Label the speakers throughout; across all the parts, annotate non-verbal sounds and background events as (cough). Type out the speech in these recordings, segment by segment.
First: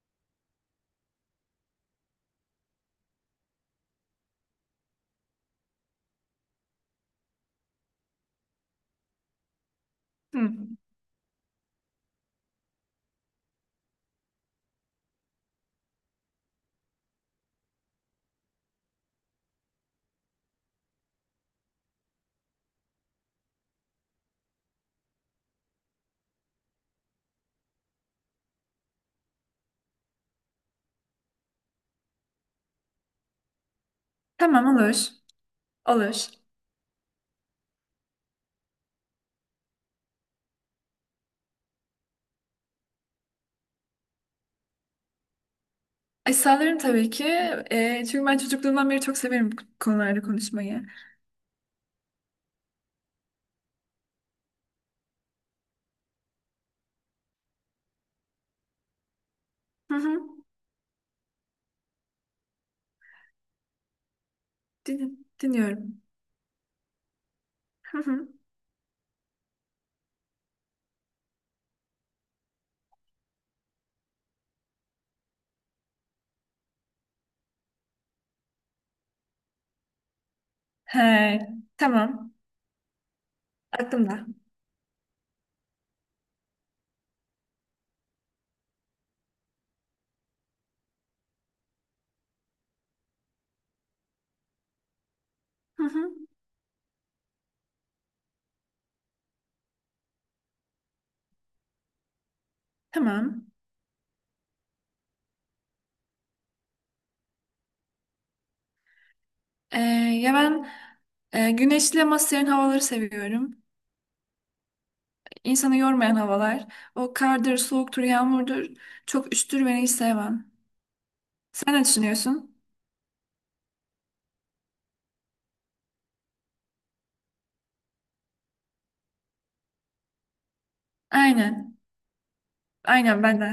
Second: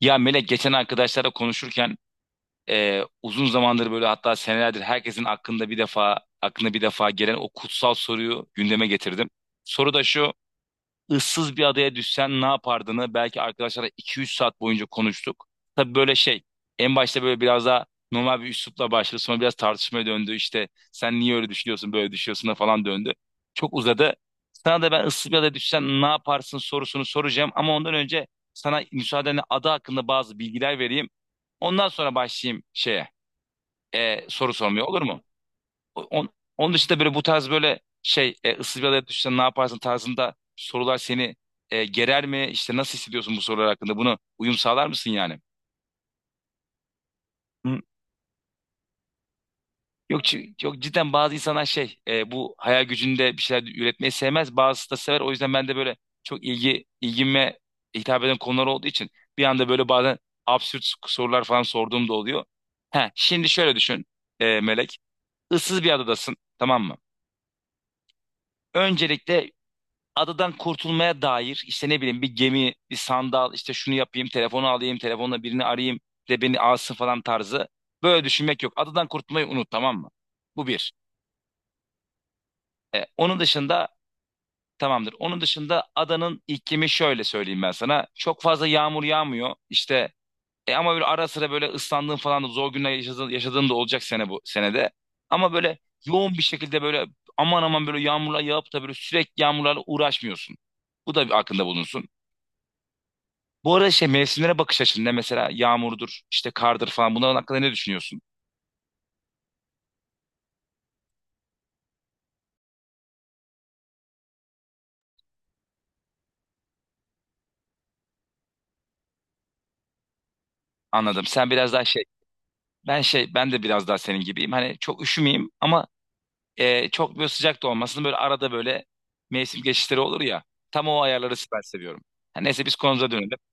Speaker 1: Ya Melek geçen arkadaşlarla konuşurken uzun zamandır böyle, hatta senelerdir herkesin aklında bir defa aklına bir defa gelen o kutsal soruyu gündeme getirdim. Soru da şu:
Speaker 2: Hı.
Speaker 1: ıssız bir adaya düşsen ne yapardığını belki arkadaşlarla 2-3 saat boyunca konuştuk. Tabii böyle şey, en başta böyle biraz daha normal bir üslupla başladı. Sonra biraz tartışmaya döndü. İşte sen niye öyle düşünüyorsun, böyle düşünüyorsun da falan döndü. Çok uzadı. Sana da ben ıssız bir adaya düşsen ne yaparsın sorusunu soracağım. Ama ondan önce sana, müsaadenle, ada hakkında bazı bilgiler vereyim. Ondan sonra başlayayım soru
Speaker 2: Tamam
Speaker 1: sormaya,
Speaker 2: olur.
Speaker 1: olur mu?
Speaker 2: Olur.
Speaker 1: On- Onun dışında böyle, bu tarz böyle ıssız bir adaya düşsen ne yaparsın tarzında sorular seni gerer mi? İşte nasıl hissediyorsun bu sorular hakkında? Bunu uyum sağlar mısın yani?
Speaker 2: E, sağlarım tabii ki.
Speaker 1: Hı.
Speaker 2: E, çünkü ben çocukluğumdan beri çok severim bu konularda
Speaker 1: Yok,
Speaker 2: konuşmayı.
Speaker 1: cidden bazı insanlar bu hayal gücünde bir şeyler üretmeyi sevmez. Bazısı da sever. O yüzden ben de böyle, çok ilgime hitap eden konular olduğu için, bir anda böyle
Speaker 2: Hı
Speaker 1: bazen
Speaker 2: hı.
Speaker 1: absürt sorular falan sorduğum da oluyor. He, şimdi şöyle düşün Melek.
Speaker 2: Din-
Speaker 1: Issız bir
Speaker 2: dinliyorum.
Speaker 1: adadasın, tamam mı?
Speaker 2: Hı hı.
Speaker 1: Öncelikle adadan kurtulmaya dair, işte ne bileyim, bir gemi, bir sandal, işte şunu yapayım, telefonu alayım, telefonla birini arayayım de beni alsın falan tarzı, böyle düşünmek yok. Adadan kurtulmayı unut, tamam mı? Bu bir.
Speaker 2: He, tamam.
Speaker 1: Onun dışında
Speaker 2: Aklımda.
Speaker 1: tamamdır. Onun dışında adanın iklimi, şöyle söyleyeyim ben sana: çok fazla yağmur yağmıyor. İşte ama böyle ara sıra böyle ıslandığın falan da, zor günler yaşadığın da olacak sene, bu senede. Ama böyle
Speaker 2: Hı hı.
Speaker 1: yoğun bir şekilde böyle aman aman böyle yağmurlar yağıp da böyle sürekli yağmurlarla uğraşmıyorsun. Bu da bir aklında bulunsun.
Speaker 2: Tamam.
Speaker 1: Bu arada, şey, mevsimlere bakış açında mesela yağmurdur, işte kardır falan, bunların hakkında ne düşünüyorsun?
Speaker 2: E, ya ben güneşli ama serin havaları seviyorum. İnsanı yormayan havalar. O kardır, soğuktur, yağmurdur. Çok üşütür beni, hiç sevmem.
Speaker 1: Anladım. Sen biraz
Speaker 2: Sen
Speaker 1: daha
Speaker 2: ne
Speaker 1: şey,
Speaker 2: düşünüyorsun?
Speaker 1: ben şey, Ben de biraz daha senin gibiyim. Hani çok üşümeyeyim ama çok böyle sıcak da olmasın. Böyle arada böyle mevsim geçişleri olur ya. Tam o ayarları ben
Speaker 2: Aynen.
Speaker 1: seviyorum. Ha, neyse biz konumuza
Speaker 2: Aynen
Speaker 1: dönelim.
Speaker 2: ben de.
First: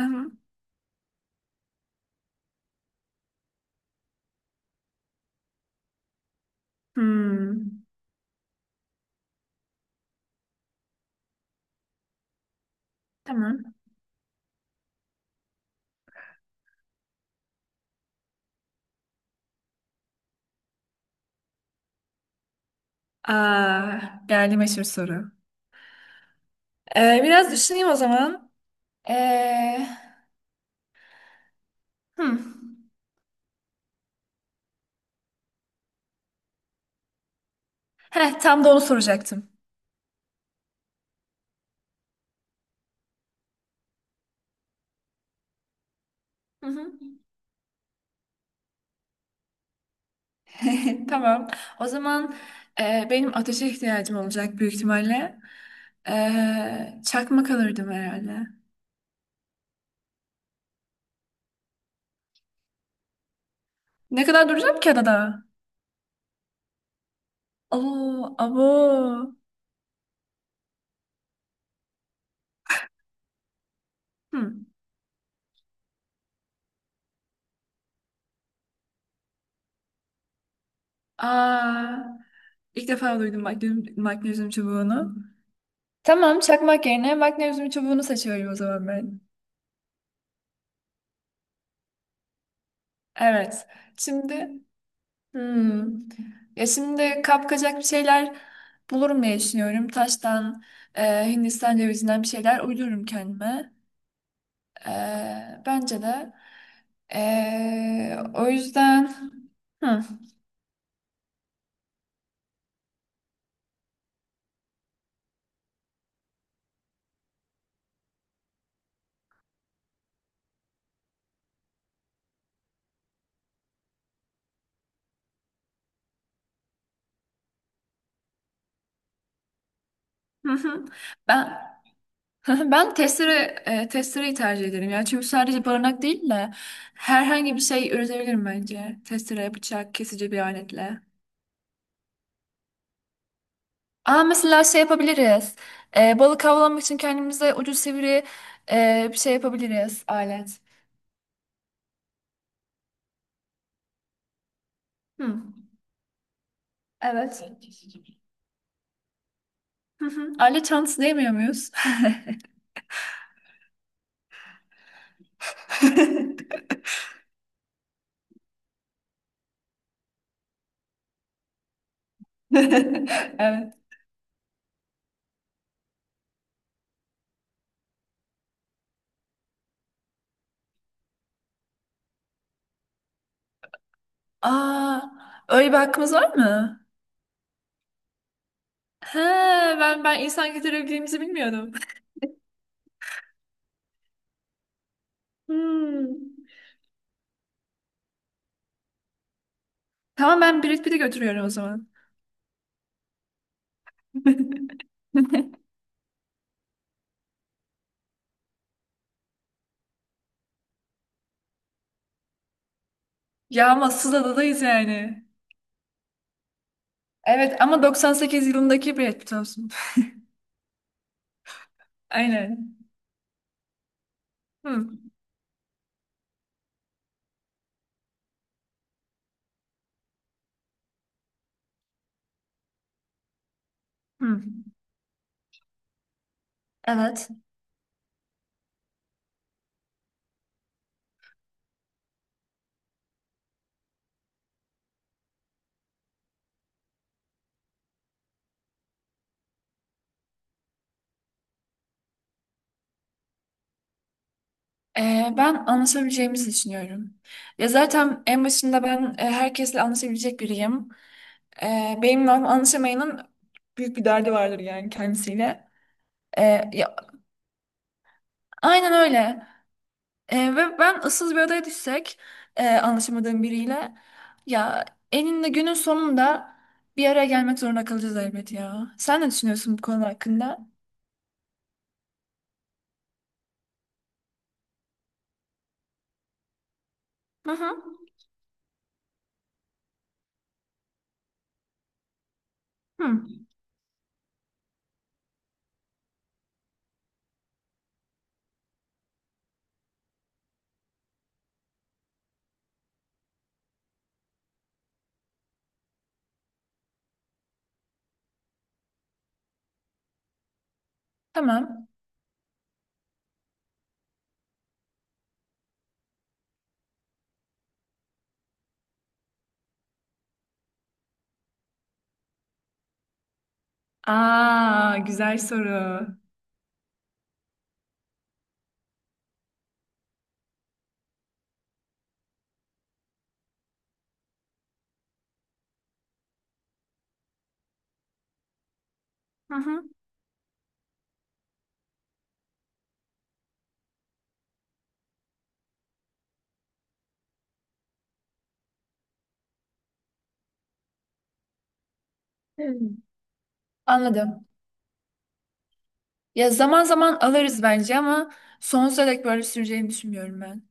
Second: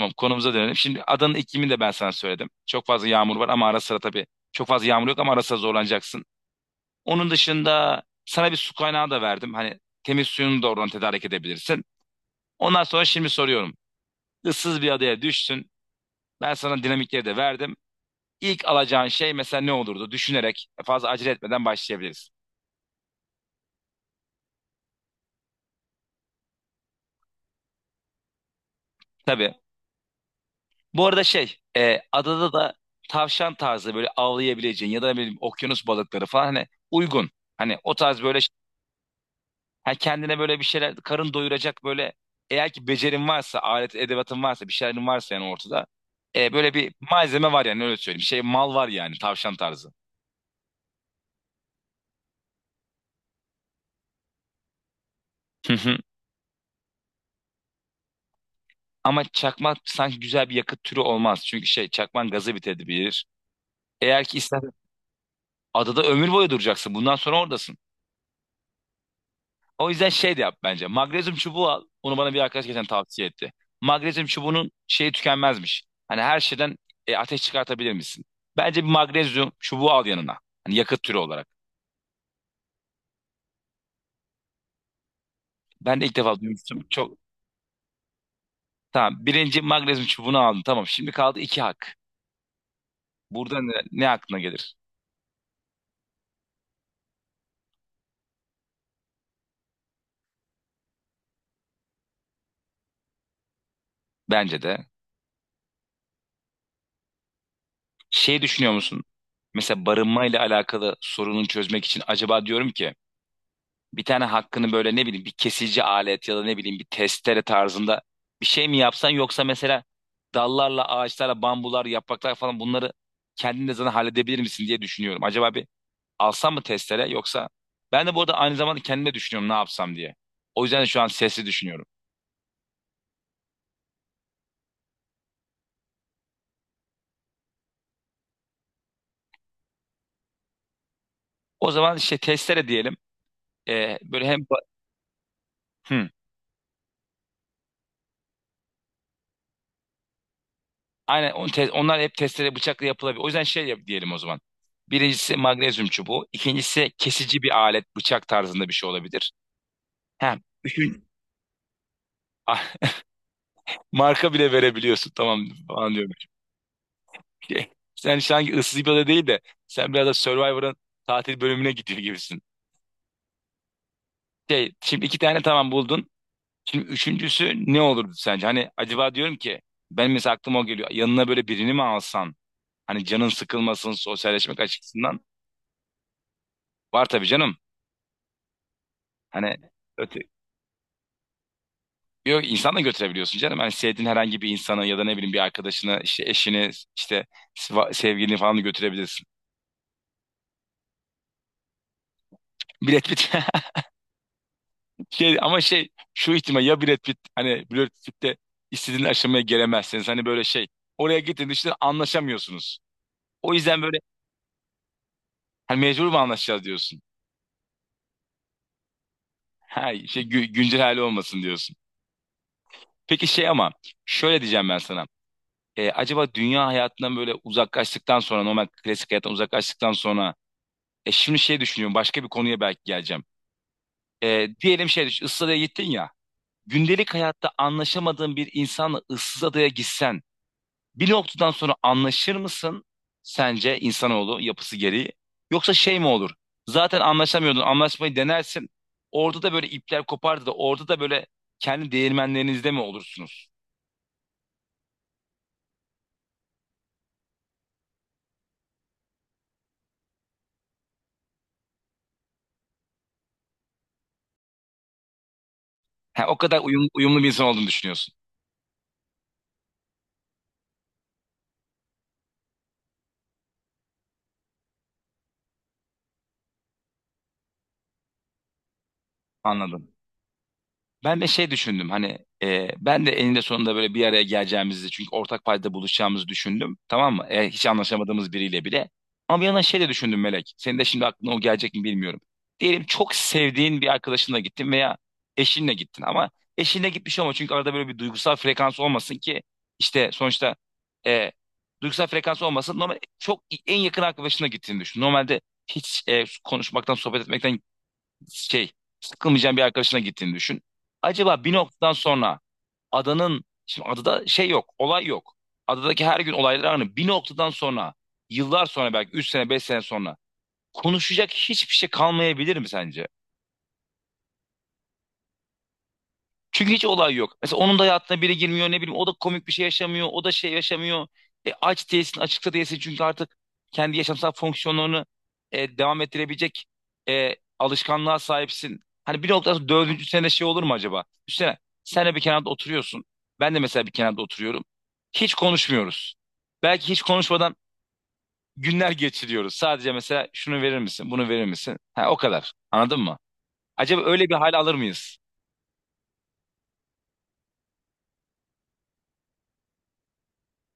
Speaker 2: Hı hı.
Speaker 1: konumuza dönelim. Şimdi adanın iklimini de ben sana söyledim. Çok fazla yağmur var ama ara sıra tabii, çok fazla yağmur yok ama ara sıra zorlanacaksın. Onun
Speaker 2: Hmm.
Speaker 1: dışında sana bir su kaynağı da verdim. Hani temiz suyunu da oradan tedarik edebilirsin. Ondan sonra şimdi soruyorum:
Speaker 2: Tamam.
Speaker 1: ıssız bir adaya düştün. Ben sana dinamikleri de verdim. İlk alacağın şey mesela ne olurdu? Düşünerek, fazla acele etmeden başlayabiliriz.
Speaker 2: Aa, geldi meşhur soru. Biraz düşüneyim o zaman.
Speaker 1: Tabii.
Speaker 2: Ee,
Speaker 1: Bu arada
Speaker 2: hmm.
Speaker 1: adada da tavşan tarzı böyle avlayabileceğin, ya da ne bileyim okyanus balıkları falan hani uygun. Hani o tarz
Speaker 2: Heh,
Speaker 1: böyle
Speaker 2: tam da onu soracaktım.
Speaker 1: ha, kendine böyle bir şeyler, karın doyuracak böyle, eğer ki becerin varsa, alet edevatın varsa, bir şeylerin varsa yani. Ortada
Speaker 2: Hı
Speaker 1: böyle
Speaker 2: hı.
Speaker 1: bir malzeme var yani, öyle söyleyeyim. Şey mal var yani, tavşan tarzı.
Speaker 2: (laughs) Tamam. O zaman benim ateşe ihtiyacım olacak büyük ihtimalle.
Speaker 1: (laughs)
Speaker 2: Çakmak alırdım herhalde.
Speaker 1: Ama çakmak sanki güzel bir yakıt türü olmaz. Çünkü çakman gazı bitebilir.
Speaker 2: Ne
Speaker 1: Eğer ki
Speaker 2: kadar
Speaker 1: ister,
Speaker 2: duracağım ki adada?
Speaker 1: adada ömür boyu duracaksın. Bundan sonra oradasın.
Speaker 2: Oo, abo.
Speaker 1: O yüzden şey de yap bence. Magnezyum çubuğu al. Onu bana bir arkadaş geçen tavsiye etti. Magnezyum
Speaker 2: Hmm.
Speaker 1: çubuğunun şeyi tükenmezmiş. Hani her şeyden ateş çıkartabilir misin? Bence bir magnezyum çubuğu al yanına, hani yakıt türü olarak.
Speaker 2: Aa, ilk defa duydum magnezyum, magnezyum çubuğunu.
Speaker 1: Ben de ilk defa
Speaker 2: Tamam,
Speaker 1: duymuştum.
Speaker 2: çakmak yerine
Speaker 1: Çok
Speaker 2: magnezyum çubuğunu seçiyorum o zaman ben.
Speaker 1: tamam. Birinci, magnezyum çubuğunu aldın. Tamam. Şimdi kaldı iki hak. Burada
Speaker 2: Evet.
Speaker 1: ne aklına
Speaker 2: Şimdi
Speaker 1: gelir?
Speaker 2: Hmm. Ya şimdi kapkacak bir şeyler bulurum diye düşünüyorum. Taştan, Hindistan cevizinden bir şeyler uydururum kendime.
Speaker 1: Bence de.
Speaker 2: E, bence de. E,
Speaker 1: Şey
Speaker 2: o
Speaker 1: düşünüyor musun?
Speaker 2: yüzden.
Speaker 1: Mesela
Speaker 2: Hı.
Speaker 1: barınmayla alakalı sorunu çözmek için acaba diyorum ki, bir tane hakkını böyle, ne bileyim, bir kesici alet ya da ne bileyim bir testere tarzında bir şey mi yapsan, yoksa mesela dallarla, ağaçlarla, bambular, yapraklar falan, bunları kendin de zaten halledebilir misin diye düşünüyorum. Acaba bir alsam mı testere, yoksa? Ben de bu arada aynı zamanda kendime düşünüyorum ne yapsam diye.
Speaker 2: Hı
Speaker 1: O yüzden
Speaker 2: hı.
Speaker 1: de şu an sesli
Speaker 2: Ben
Speaker 1: düşünüyorum.
Speaker 2: (laughs) ben testereyi tercih ederim ya. Çünkü sadece barınak değil de herhangi bir şey üretebilirim bence. Testere, bıçak, kesici bir aletle.
Speaker 1: O zaman işte testere diyelim.
Speaker 2: Aa,
Speaker 1: Böyle hem...
Speaker 2: mesela şey yapabiliriz.
Speaker 1: Hı.
Speaker 2: Balık avlanmak için kendimize ucu sivri bir şey yapabiliriz. Alet.
Speaker 1: Aynen, onlar hep testere bıçakla yapılabilir. O yüzden şey yap diyelim o zaman. Birincisi
Speaker 2: Hı,
Speaker 1: magnezyum çubuğu. İkincisi kesici
Speaker 2: evet.
Speaker 1: bir alet, bıçak tarzında bir şey olabilir.
Speaker 2: Hı hı.
Speaker 1: Ha,
Speaker 2: Alet çantası
Speaker 1: üçün...
Speaker 2: diyemiyor muyuz?
Speaker 1: ah, (laughs) marka bile verebiliyorsun, tamam falan diyorum. Şey, Sen sanki ıssız bir ada değil de, sen biraz da Survivor'ın tatil bölümüne gidiyor gibisin.
Speaker 2: (laughs) Evet.
Speaker 1: Şimdi iki tane tamam buldun. Şimdi üçüncüsü ne olurdu sence? Hani acaba diyorum ki, ben mesela aklıma o geliyor, yanına böyle birini mi alsan? Hani canın sıkılmasın, sosyalleşmek
Speaker 2: Aa,
Speaker 1: açısından.
Speaker 2: öyle bir hakkımız var mı?
Speaker 1: Var tabii canım.
Speaker 2: He,
Speaker 1: Hani,
Speaker 2: ben insan getirebildiğimizi bilmiyordum.
Speaker 1: yok, insan da götürebiliyorsun canım. Hani sevdiğin herhangi bir insanı ya da ne bileyim bir arkadaşını, işte
Speaker 2: Hmm.
Speaker 1: eşini, işte sevgilini falan da götürebilirsin.
Speaker 2: Tamam, ben Brad Pitt'i götürüyorum o zaman.
Speaker 1: Brad Pitt. (laughs)
Speaker 2: (laughs)
Speaker 1: Ama şu ihtimal ya, Brad Pitt, hani Brad Pitt'te istediğin aşamaya gelemezseniz, hani böyle şey, oraya gittiğinde işte anlaşamıyorsunuz. O
Speaker 2: Ya
Speaker 1: yüzden böyle,
Speaker 2: massız adadayız yani.
Speaker 1: hani mecbur mu anlaşacağız diyorsun.
Speaker 2: Evet ama 98 yılındaki Brad Pitt olsun.
Speaker 1: Ha, güncel hali olmasın diyorsun.
Speaker 2: (laughs) Aynen.
Speaker 1: Peki ama şöyle diyeceğim ben
Speaker 2: Hı.
Speaker 1: sana. Acaba dünya hayatından böyle uzaklaştıktan sonra, normal klasik hayattan uzaklaştıktan sonra, şimdi düşünüyorum başka bir konuya belki geleceğim.
Speaker 2: Hı.
Speaker 1: Diyelim düşün, ıssız adaya gittin ya. Gündelik
Speaker 2: Evet.
Speaker 1: hayatta anlaşamadığın bir insanla ıssız adaya gitsen, bir noktadan sonra anlaşır mısın sence, insanoğlu yapısı gereği? Yoksa şey mi olur, zaten anlaşamıyordun, anlaşmayı denersin, orada da böyle ipler kopardı da orada da böyle kendi değirmenlerinizde mi olursunuz?
Speaker 2: Ben anlaşabileceğimizi düşünüyorum. Ya zaten en başında ben herkesle anlaşabilecek biriyim. Benimle anlaşamayanın büyük bir derdi vardır yani kendisiyle.
Speaker 1: Ha, o
Speaker 2: Ee,
Speaker 1: kadar
Speaker 2: ya,
Speaker 1: uyumlu bir insan olduğunu düşünüyorsun.
Speaker 2: aynen öyle. Ve ben ıssız bir adaya düşsek anlaşamadığım biriyle, ya eninde günün sonunda bir araya gelmek zorunda kalacağız elbet ya. Sen ne düşünüyorsun bu
Speaker 1: Anladım.
Speaker 2: konu hakkında?
Speaker 1: Ben de düşündüm hani, ben de eninde sonunda böyle bir araya geleceğimizi, çünkü ortak payda buluşacağımızı düşündüm, tamam mı?
Speaker 2: Hı
Speaker 1: Hiç
Speaker 2: hı.
Speaker 1: anlaşamadığımız biriyle bile. Ama bir yandan şey de düşündüm Melek. Senin de şimdi aklına o gelecek mi bilmiyorum. Diyelim çok
Speaker 2: Hı.
Speaker 1: sevdiğin bir arkadaşınla gittin veya eşinle gittin, ama eşinle gitmiş olma, çünkü arada böyle bir duygusal frekans olmasın ki. İşte sonuçta, e, duygusal frekans olmasın. Normal, çok en yakın arkadaşına gittiğini düşün. Normalde hiç konuşmaktan, sohbet etmekten şey sıkılmayacağın bir arkadaşına gittiğini düşün. Acaba bir noktadan
Speaker 2: Tamam.
Speaker 1: sonra, şimdi adada şey yok, olay yok. Adadaki her gün olaylar aynı. Bir noktadan sonra, yıllar sonra, belki 3 sene, 5 sene sonra, konuşacak hiçbir şey kalmayabilir mi sence?
Speaker 2: Aa, güzel soru.
Speaker 1: Çünkü hiç olay yok. Mesela onun da hayatına biri girmiyor, ne bileyim, o da komik bir şey yaşamıyor, o da şey yaşamıyor. Aç değilsin, açıkta değilsin, çünkü artık kendi yaşamsal fonksiyonlarını devam ettirebilecek alışkanlığa sahipsin. Hani bir noktada
Speaker 2: Hı
Speaker 1: sonra,
Speaker 2: hı.
Speaker 1: dördüncü sene şey olur mu acaba? Üstüne sen de bir kenarda oturuyorsun, ben de mesela bir kenarda oturuyorum, hiç konuşmuyoruz. Belki hiç konuşmadan günler geçiriyoruz. Sadece mesela şunu verir misin, bunu verir misin? Ha, o kadar.
Speaker 2: Hmm.
Speaker 1: Anladın mı? Acaba öyle bir
Speaker 2: Anladım.
Speaker 1: hal alır mıyız?
Speaker 2: Ya zaman zaman alırız bence ama sonsuza dek böyle süreceğini düşünmüyorum ben.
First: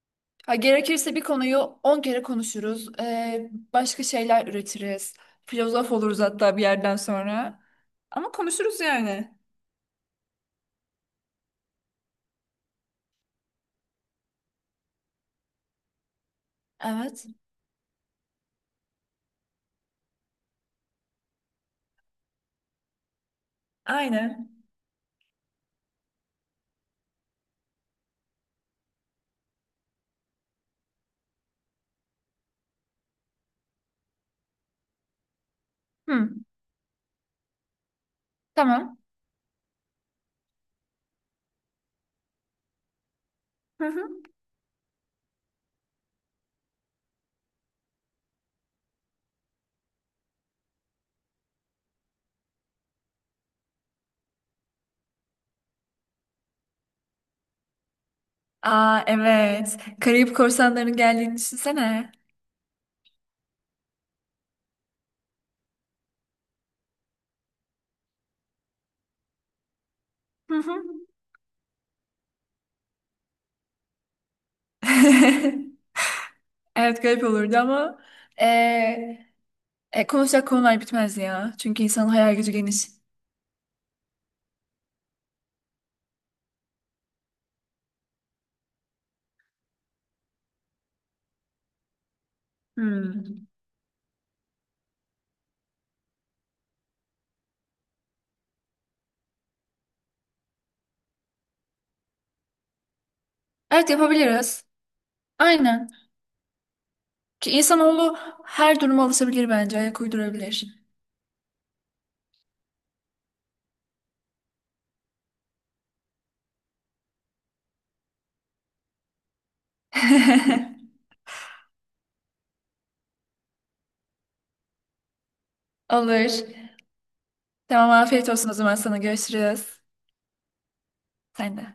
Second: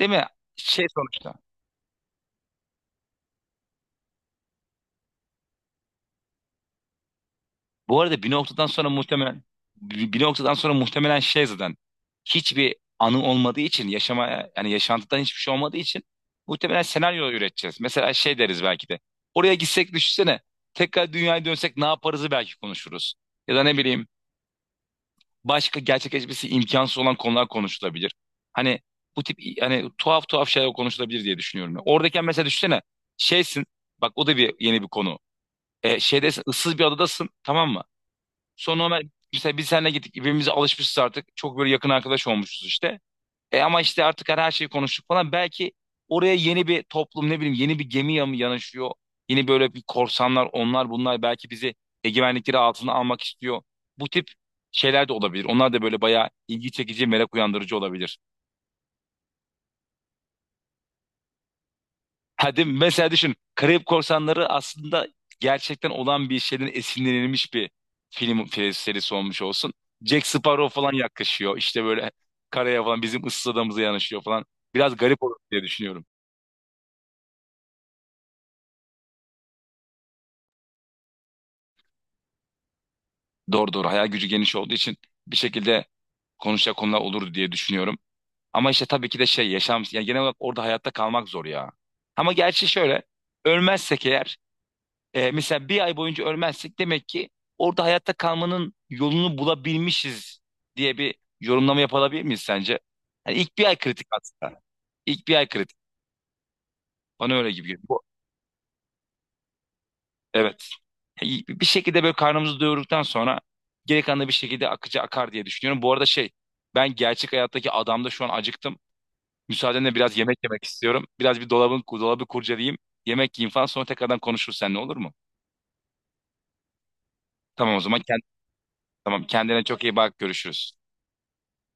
Speaker 1: Değil mi?
Speaker 2: Ha, gerekirse bir
Speaker 1: Sonuçta,
Speaker 2: konuyu 10 kere konuşuruz. Başka şeyler üretiriz. Filozof oluruz hatta bir yerden sonra.
Speaker 1: bu arada bir
Speaker 2: Ama
Speaker 1: noktadan
Speaker 2: konuşuruz
Speaker 1: sonra
Speaker 2: yani.
Speaker 1: muhtemelen, bir noktadan sonra muhtemelen zaten, hiçbir anı olmadığı için yaşama, yani yaşantıdan hiçbir şey olmadığı için, muhtemelen
Speaker 2: Evet.
Speaker 1: senaryo üreteceğiz. Mesela şey deriz belki de: oraya gitsek düşünsene, tekrar dünyaya dönsek ne yaparızı belki konuşuruz. Ya da ne bileyim,
Speaker 2: Aynen.
Speaker 1: başka gerçekleşmesi imkansız olan konular konuşulabilir. Hani bu tip, hani tuhaf tuhaf şeyler konuşulabilir diye düşünüyorum. Oradayken mesela düşünsene, şeysin, bak, o da bir yeni bir konu. E,
Speaker 2: Hı,
Speaker 1: şeyde ıssız bir adadasın, tamam mı? Sonra
Speaker 2: tamam.
Speaker 1: Ömer, mesela biz seninle gittik, birbirimize alışmışız artık, çok böyle yakın arkadaş olmuşuz işte. E ama
Speaker 2: Hı
Speaker 1: işte
Speaker 2: hı.
Speaker 1: artık her şeyi konuştuk falan. Belki oraya yeni bir toplum, ne bileyim, yeni bir gemi yanaşıyor. Yeni böyle bir korsanlar, onlar bunlar, belki bizi egemenlikleri altına almak istiyor. Bu tip şeyler de olabilir. Onlar da böyle bayağı ilgi çekici, merak uyandırıcı olabilir.
Speaker 2: Aa, evet. Karayip korsanlarının geldiğini düşünsene.
Speaker 1: Hadi mesela düşün, Karayip Korsanları aslında gerçekten olan bir şeyden esinlenilmiş bir film serisi olmuş olsun. Jack
Speaker 2: Hı
Speaker 1: Sparrow
Speaker 2: hı.
Speaker 1: falan yaklaşıyor, İşte böyle karaya falan, bizim ıssız adamıza yanaşıyor falan. Biraz garip olur diye
Speaker 2: (laughs)
Speaker 1: düşünüyorum.
Speaker 2: Evet, garip olurdu ama ee, konuşacak konular bitmez ya. Çünkü insanın hayal gücü geniş.
Speaker 1: Doğru, doğru, hayal gücü geniş olduğu için bir şekilde konuşacak konular olurdu diye düşünüyorum. Ama işte tabii ki de şey, yaşam yani genel olarak orada hayatta kalmak zor ya. Ama gerçi şöyle,
Speaker 2: Hmm.
Speaker 1: ölmezsek eğer, mesela 1 ay boyunca ölmezsek, demek ki orada hayatta kalmanın yolunu bulabilmişiz diye bir yorumlama yapabilir miyiz sence? Yani ilk 1 ay
Speaker 2: Evet,
Speaker 1: kritik aslında.
Speaker 2: yapabiliriz.
Speaker 1: İlk 1 ay kritik.
Speaker 2: Aynen.
Speaker 1: Bana öyle
Speaker 2: Ki
Speaker 1: gibi geliyor.
Speaker 2: insanoğlu her duruma alışabilir bence. Ayak
Speaker 1: Evet.
Speaker 2: uydurabilir.
Speaker 1: Yani bir şekilde böyle karnımızı doyurduktan sonra, geri kalan da bir şekilde akıcı akar diye düşünüyorum. Bu arada ben gerçek hayattaki adamda şu an acıktım. Müsaadenle biraz yemek yemek
Speaker 2: (laughs)
Speaker 1: istiyorum. Biraz bir dolabı kurcalayayım. Yemek yiyeyim falan, sonra tekrardan konuşuruz seninle, olur mu?
Speaker 2: Olur.
Speaker 1: Tamam, o
Speaker 2: Tamam,
Speaker 1: zaman
Speaker 2: afiyet olsun o zaman sana.
Speaker 1: tamam, kendine
Speaker 2: Görüşürüz.
Speaker 1: çok iyi bak, görüşürüz.
Speaker 2: Sen de.